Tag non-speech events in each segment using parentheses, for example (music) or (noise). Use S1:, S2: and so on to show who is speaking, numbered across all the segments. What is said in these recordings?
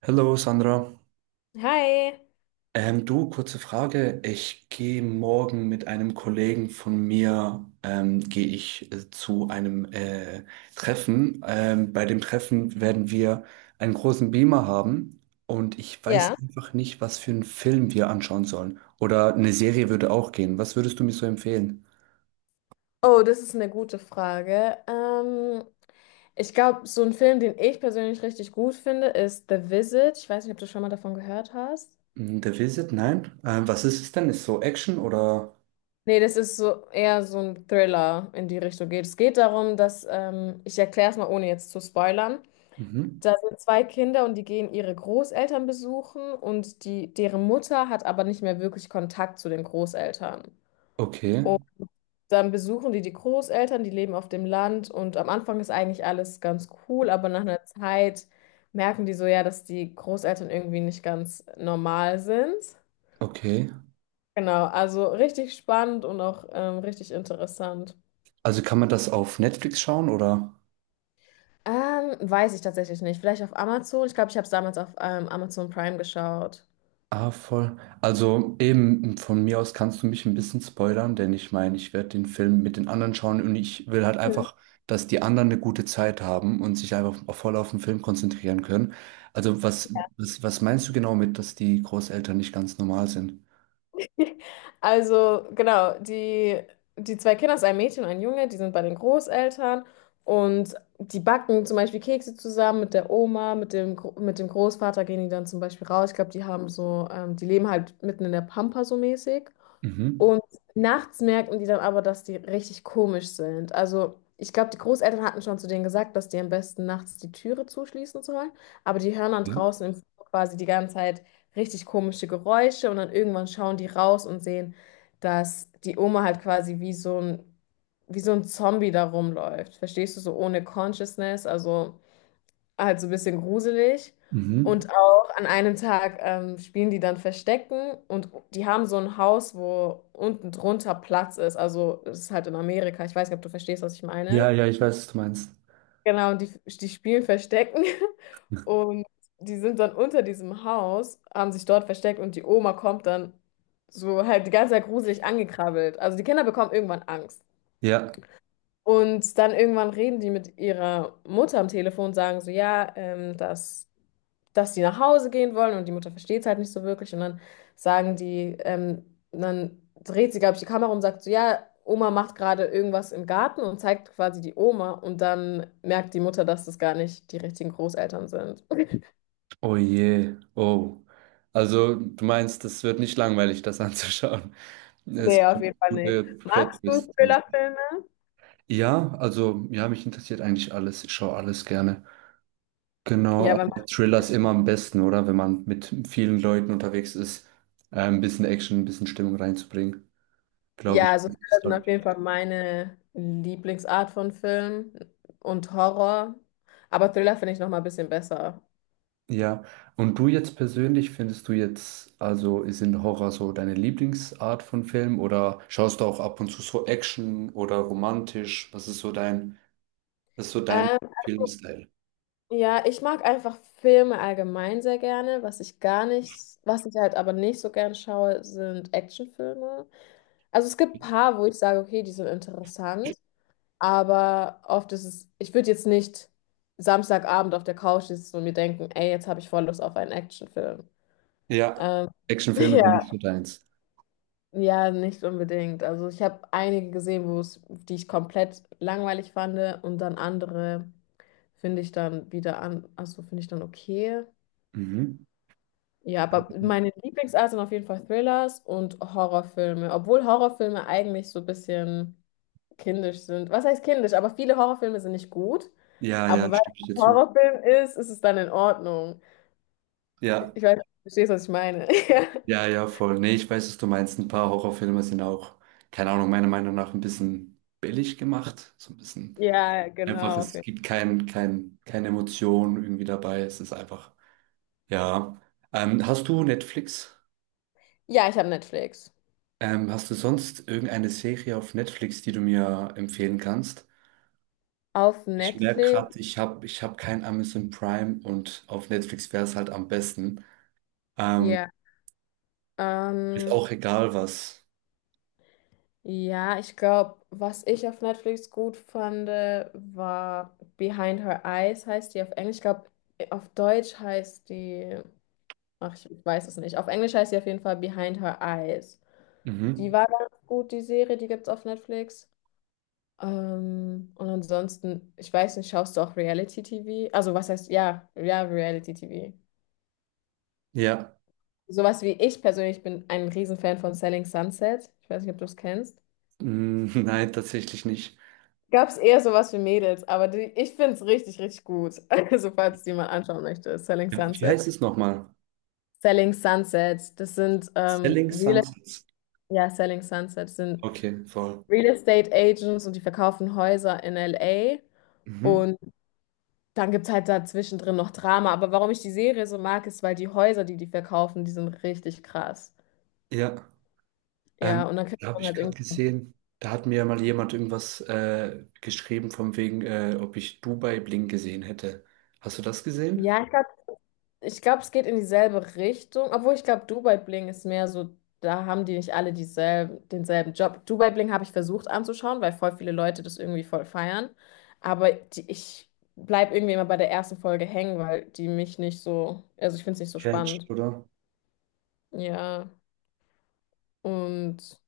S1: Hallo Sandra.
S2: Hi.
S1: Du, kurze Frage. Ich gehe morgen mit einem Kollegen von mir, gehe ich zu einem Treffen. Bei dem Treffen werden wir einen großen Beamer haben und ich weiß
S2: Ja.
S1: einfach nicht, was für einen Film wir anschauen sollen. Oder eine Serie würde auch gehen. Was würdest du mir so empfehlen?
S2: Oh, das ist eine gute Frage. Ich glaube, so ein Film, den ich persönlich richtig gut finde, ist The Visit. Ich weiß nicht, ob du schon mal davon gehört hast.
S1: Mm, The Visit? Nein. Was ist es denn? Ist so Action oder?
S2: Nee, das ist so eher so ein Thriller in die Richtung geht. Es geht darum, dass, ich erkläre es mal, ohne jetzt zu spoilern.
S1: Mhm.
S2: Da sind zwei Kinder und die gehen ihre Großeltern besuchen und die, deren Mutter hat aber nicht mehr wirklich Kontakt zu den Großeltern.
S1: Okay,
S2: Dann besuchen die die Großeltern, die leben auf dem Land und am Anfang ist eigentlich alles ganz cool, aber nach einer Zeit merken die so ja, dass die Großeltern irgendwie nicht ganz normal sind.
S1: okay.
S2: Genau, also richtig spannend und auch richtig interessant.
S1: Also kann man das auf Netflix schauen oder?
S2: Weiß ich tatsächlich nicht. Vielleicht auf Amazon. Ich glaube, ich habe es damals auf Amazon Prime geschaut.
S1: Ah, voll. Also eben von mir aus kannst du mich ein bisschen spoilern, denn ich meine, ich werde den Film mit den anderen schauen und ich will halt einfach, dass die anderen eine gute Zeit haben und sich einfach auf- voll auf den Film konzentrieren können. Also was meinst du genau mit, dass die Großeltern nicht ganz normal sind?
S2: (laughs) Also, genau, die, die zwei Kinder, ist ein Mädchen und ein Junge, die sind bei den Großeltern und die backen zum Beispiel Kekse zusammen mit der Oma, mit dem Großvater gehen die dann zum Beispiel raus. Ich glaube, die haben so, die leben halt mitten in der Pampa so mäßig.
S1: Mhm.
S2: Und nachts merken die dann aber, dass die richtig komisch sind. Also ich glaube, die Großeltern hatten schon zu denen gesagt, dass die am besten nachts die Türe zuschließen sollen. Aber die hören dann
S1: Okay.
S2: draußen im Flur quasi die ganze Zeit richtig komische Geräusche und dann irgendwann schauen die raus und sehen, dass die Oma halt quasi wie so ein Zombie da rumläuft. Verstehst du, so ohne Consciousness, also ein bisschen gruselig.
S1: Mhm.
S2: Und auch an einem Tag spielen die dann Verstecken und die haben so ein Haus, wo unten drunter Platz ist. Also das ist halt in Amerika. Ich weiß nicht, ob du verstehst, was ich
S1: Ja,
S2: meine.
S1: ja, ich weiß, was du meinst.
S2: Genau, und die spielen Verstecken (laughs) und die sind dann unter diesem Haus, haben sich dort versteckt und die Oma kommt dann so halt die ganze Zeit gruselig angekrabbelt. Also die Kinder bekommen irgendwann Angst.
S1: Ja.
S2: Und dann irgendwann reden die mit ihrer Mutter am Telefon und sagen so, ja, dass die nach Hause gehen wollen und die Mutter versteht es halt nicht so wirklich. Und dann sagen die, dann dreht sie, glaube ich, die Kamera um und sagt so, ja, Oma macht gerade irgendwas im Garten und zeigt quasi die Oma. Und dann merkt die Mutter, dass das gar nicht die richtigen Großeltern sind.
S1: Oh je. Oh. Also du meinst, das wird nicht langweilig, das anzuschauen. Es
S2: Nee, auf
S1: kommt
S2: jeden Fall nicht.
S1: gute
S2: Magst du
S1: Plot-Twists.
S2: Thriller-Filme?
S1: Ja, also ja, mich interessiert eigentlich alles. Ich schaue alles gerne. Genau,
S2: Ja, weil
S1: aber Thriller ist immer am besten, oder? Wenn man mit vielen Leuten unterwegs ist, ein bisschen Action, ein bisschen Stimmung reinzubringen, glaube
S2: ja,
S1: ich.
S2: also Thriller
S1: Ist
S2: sind
S1: grad
S2: auf jeden Fall
S1: perfekt.
S2: meine Lieblingsart von Film und Horror. Aber Thriller finde ich noch mal ein bisschen besser.
S1: Ja, und du jetzt persönlich, findest du jetzt, also ist in Horror so deine Lieblingsart von Film oder schaust du auch ab und zu so Action oder romantisch? Was ist so dein Filmstyle?
S2: Ja, ich mag einfach Filme allgemein sehr gerne. Was ich halt aber nicht so gern schaue, sind Actionfilme. Also es gibt ein paar, wo ich sage, okay, die sind interessant, aber oft ist es, ich würde jetzt nicht Samstagabend auf der Couch sitzen und mir denken, ey, jetzt habe ich voll Lust auf einen Actionfilm.
S1: Ja,
S2: Ähm, (laughs)
S1: Actionfilme sind
S2: ja,
S1: nicht so deins.
S2: ja, nicht unbedingt. Also ich habe einige gesehen, wo es, die ich komplett langweilig fand und dann andere finde ich dann wieder an, also finde ich dann okay.
S1: Mhm.
S2: Ja, aber meine Lieblingsart sind auf jeden Fall Thrillers und Horrorfilme. Obwohl Horrorfilme eigentlich so ein bisschen kindisch sind. Was heißt kindisch? Aber viele Horrorfilme sind nicht gut.
S1: Ja,
S2: Aber
S1: ja,
S2: weil
S1: stimme ich
S2: es
S1: dir
S2: ein
S1: zu.
S2: Horrorfilm ist, ist es dann in Ordnung.
S1: Ja,
S2: Ich weiß, du verstehst, was ich meine. (laughs)
S1: ja, ja, voll. Nee, ich weiß, was du meinst. Ein paar Horrorfilme sind auch, keine Ahnung, meiner Meinung nach ein bisschen billig gemacht. So ein bisschen
S2: Ja,
S1: einfach,
S2: genau.
S1: es gibt keine Emotion irgendwie dabei. Es ist einfach, ja. Hast du Netflix?
S2: Ja, ich habe Netflix.
S1: Hast du sonst irgendeine Serie auf Netflix, die du mir empfehlen kannst?
S2: Auf
S1: Ich merke
S2: Netflix?
S1: gerade, ich hab kein Amazon Prime und auf Netflix wäre es halt am besten. Ähm,
S2: Ja.
S1: Ist
S2: Ähm,
S1: auch egal was.
S2: Ja, ich glaube, was ich auf Netflix gut fand, war Behind Her Eyes, heißt die auf Englisch. Ich glaube, auf Deutsch heißt die, ach, ich weiß es nicht. Auf Englisch heißt sie auf jeden Fall Behind Her Eyes. Die
S1: Mhm.
S2: war ganz gut, die Serie, die gibt's auf Netflix. Und ansonsten, ich weiß nicht, schaust du auch Reality-TV? Also, was heißt, ja, ja, Reality-TV.
S1: Ja.
S2: Sowas wie ich persönlich bin ein Riesenfan von Selling Sunset. Ich weiß nicht, ob du es kennst.
S1: Mm, (laughs) nein, tatsächlich nicht.
S2: Gab es eher sowas für Mädels, aber die, ich finde es richtig, richtig gut. (laughs) Also, falls die mal anschauen möchte, Selling
S1: Ja. Wie
S2: Sunset.
S1: heißt es nochmal?
S2: Selling Sunset, das sind
S1: Selling
S2: Real,
S1: Sunsets.
S2: ja, Selling Sunset sind
S1: Okay, voll.
S2: Real Estate Agents und die verkaufen Häuser in LA.
S1: Mhm.
S2: Und dann gibt es halt dazwischen drin noch Drama. Aber warum ich die Serie so mag, ist, weil die Häuser, die die verkaufen, die sind richtig krass.
S1: Ja,
S2: Ja,
S1: ähm,
S2: und dann kriegt
S1: da habe
S2: man
S1: ich
S2: halt
S1: gerade
S2: irgendwie.
S1: gesehen, da hat mir mal jemand irgendwas geschrieben von wegen, ob ich Dubai Bling gesehen hätte. Hast du das gesehen?
S2: Ja, ich glaube, es geht in dieselbe Richtung, obwohl ich glaube, Dubai Bling ist mehr so, da haben die nicht alle dieselben, denselben Job. Dubai Bling habe ich versucht anzuschauen, weil voll viele Leute das irgendwie voll feiern. Aber die, ich bleibe irgendwie immer bei der ersten Folge hängen, weil die mich nicht so, also ich finde es nicht so
S1: Catch,
S2: spannend.
S1: oder?
S2: Ja, und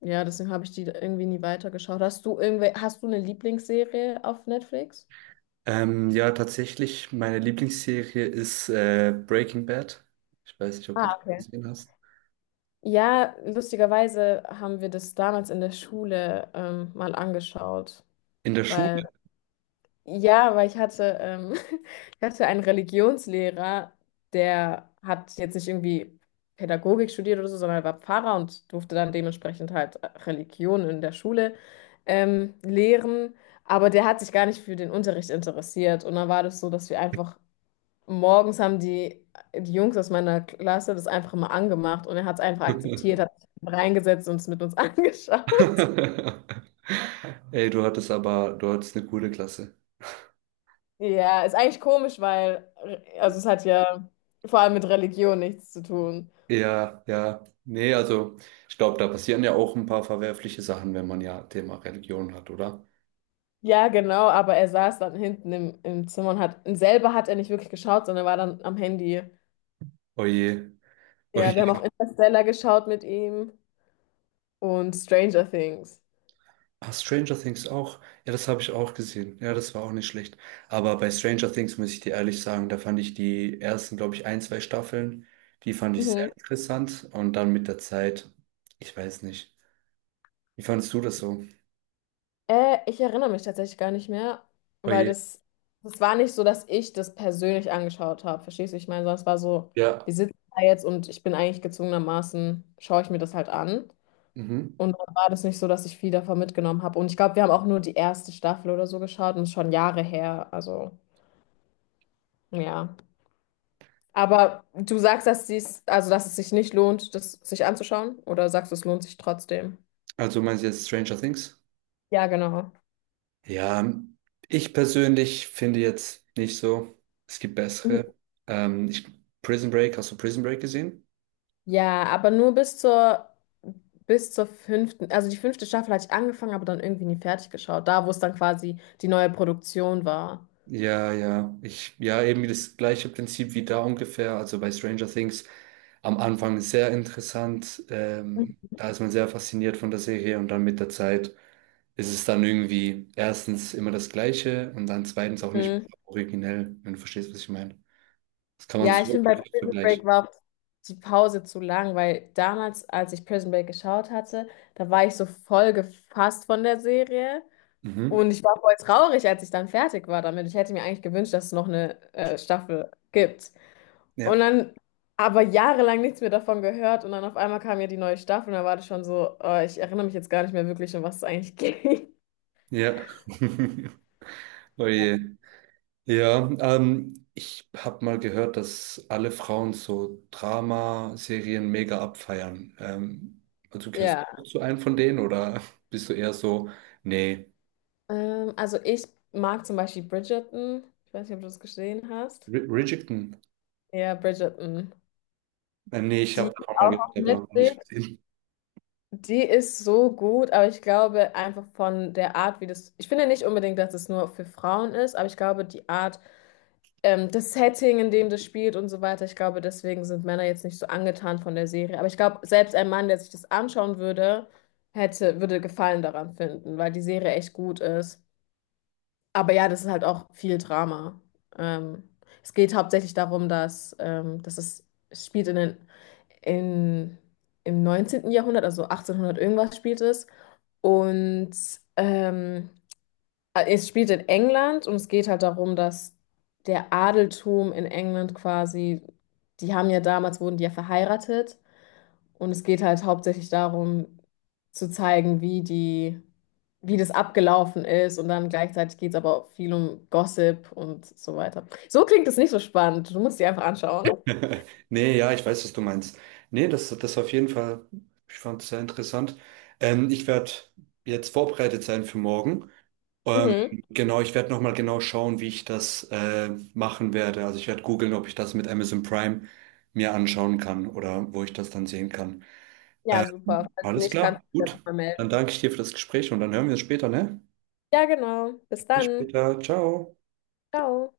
S2: ja, deswegen habe ich die irgendwie nie weitergeschaut. Hast du irgendwie, hast du eine Lieblingsserie auf Netflix?
S1: Ja, tatsächlich, meine Lieblingsserie ist Breaking Bad. Ich weiß nicht, ob du
S2: Ah,
S1: das
S2: okay.
S1: gesehen hast.
S2: Ja, lustigerweise haben wir das damals in der Schule mal angeschaut.
S1: In der
S2: Weil,
S1: Schule.
S2: ja, weil (laughs) ich hatte einen Religionslehrer, der hat jetzt nicht irgendwie Pädagogik studiert oder so, sondern er war Pfarrer und durfte dann dementsprechend halt Religion in der Schule lehren. Aber der hat sich gar nicht für den Unterricht interessiert. Und dann war das so, dass wir einfach morgens haben die, die Jungs aus meiner Klasse das einfach mal angemacht und er hat es einfach akzeptiert,
S1: (laughs)
S2: hat sich reingesetzt und es mit uns (laughs) angeschaut.
S1: Ey, du hattest eine coole Klasse.
S2: Ja, ist eigentlich komisch, weil, also es hat ja vor allem mit Religion nichts zu tun.
S1: Ja, ja. Nee, also ich glaube, da passieren ja auch ein paar verwerfliche Sachen, wenn man ja Thema Religion hat, oder?
S2: Ja, genau, aber er saß dann hinten im Zimmer und selber hat er nicht wirklich geschaut, sondern war dann am Handy.
S1: Oje,
S2: Ja, wir haben auch
S1: oje.
S2: Interstellar geschaut mit ihm und Stranger Things.
S1: Ah, Stranger Things auch. Ja, das habe ich auch gesehen. Ja, das war auch nicht schlecht. Aber bei Stranger Things muss ich dir ehrlich sagen, da fand ich die ersten, glaube ich, ein, zwei Staffeln, die fand ich sehr
S2: Mhm.
S1: interessant. Und dann mit der Zeit, ich weiß nicht. Wie fandest du das so?
S2: Ich erinnere mich tatsächlich gar nicht mehr, weil
S1: Oje.
S2: das war nicht so, dass ich das persönlich angeschaut habe. Verstehst du? Ich meine, sondern es war so,
S1: Ja.
S2: wir sitzen da jetzt und ich bin eigentlich gezwungenermaßen, schaue ich mir das halt an.
S1: Mhm.
S2: Und dann war das nicht so, dass ich viel davon mitgenommen habe. Und ich glaube, wir haben auch nur die erste Staffel oder so geschaut und es ist schon Jahre her. Also, ja. Aber du sagst, also dass es sich nicht lohnt, das sich anzuschauen? Oder sagst du, es lohnt sich trotzdem?
S1: Also meinst du jetzt Stranger Things?
S2: Ja, genau.
S1: Ja, ich persönlich finde jetzt nicht so. Es gibt
S2: Mhm.
S1: bessere. Ähm, ich, Prison Break, hast du Prison Break gesehen?
S2: Ja, aber nur bis zur fünften, also die fünfte Staffel hatte ich angefangen, aber dann irgendwie nie fertig geschaut. Da, wo es dann quasi die neue Produktion war.
S1: Ja, eben das gleiche Prinzip wie da ungefähr. Also bei Stranger Things am Anfang sehr interessant. Da ist man sehr fasziniert von der Serie und dann mit der Zeit ist es dann irgendwie erstens immer das Gleiche und dann zweitens auch nicht
S2: Mhm.
S1: originell, wenn du verstehst, was ich meine. Das kann man
S2: Ja, ich
S1: so
S2: finde, bei Prison
S1: vergleichen.
S2: Break war auch die Pause zu lang, weil damals, als ich Prison Break geschaut hatte, da war ich so voll gefasst von der Serie
S1: Mhm.
S2: und ich war voll traurig, als ich dann fertig war damit. Ich hätte mir eigentlich gewünscht, dass es noch eine Staffel gibt. Und
S1: Ja,
S2: dann aber jahrelang nichts mehr davon gehört und dann auf einmal kam ja die neue Staffel und da war das schon so, ich erinnere mich jetzt gar nicht mehr wirklich, um was es eigentlich ging. (laughs)
S1: ja. (laughs) Oh je. Ja, ich habe mal gehört, dass alle Frauen so Drama-Serien mega abfeiern. Also gehörst
S2: Ja,
S1: du zu einem von denen oder (laughs) bist du eher so, nee,
S2: also ich mag zum Beispiel Bridgerton. Ich weiß nicht, ob du das gesehen hast.
S1: R Bridgerton?
S2: Ja, Bridgerton.
S1: Nee, ich habe
S2: Die
S1: davon mal
S2: auch
S1: gehört,
S2: auf
S1: aber noch nicht
S2: Netflix,
S1: gesehen.
S2: die ist so gut, aber ich glaube einfach von der Art, wie das. Ich finde nicht unbedingt, dass es nur für Frauen ist, aber ich glaube, die Art, das Setting, in dem das spielt und so weiter, ich glaube, deswegen sind Männer jetzt nicht so angetan von der Serie. Aber ich glaube, selbst ein Mann, der sich das anschauen würde, hätte, würde Gefallen daran finden, weil die Serie echt gut ist. Aber ja, das ist halt auch viel Drama. Ähm, es geht hauptsächlich darum, dass es spielt in, im neunzehnten Jahrhundert, also 1800 irgendwas spielt es. Und ähm, es spielt in England und es geht halt darum, dass der Adeltum in England quasi, die haben ja damals, wurden die ja verheiratet. Und es geht halt hauptsächlich darum, zu zeigen, wie die, wie das abgelaufen ist. Und dann gleichzeitig geht es aber auch viel um Gossip und so weiter. So klingt es nicht so spannend. Du musst die einfach anschauen.
S1: (laughs) Nee, ja, ich weiß, was du meinst. Nee, das auf jeden Fall, ich fand es sehr interessant. Ich werde jetzt vorbereitet sein für morgen. Ähm,
S2: Mhm.
S1: genau, ich werde nochmal genau schauen, wie ich das machen werde. Also ich werde googeln, ob ich das mit Amazon Prime mir anschauen kann oder wo ich das dann sehen kann.
S2: Ja,
S1: Äh,
S2: super. Falls
S1: Alles
S2: nicht, kannst
S1: klar,
S2: du dich ja
S1: gut.
S2: nochmal
S1: Dann
S2: melden.
S1: danke ich dir für das Gespräch und dann hören wir uns später, ne?
S2: Ja, genau. Bis
S1: Bis
S2: dann.
S1: später, ciao.
S2: Ciao.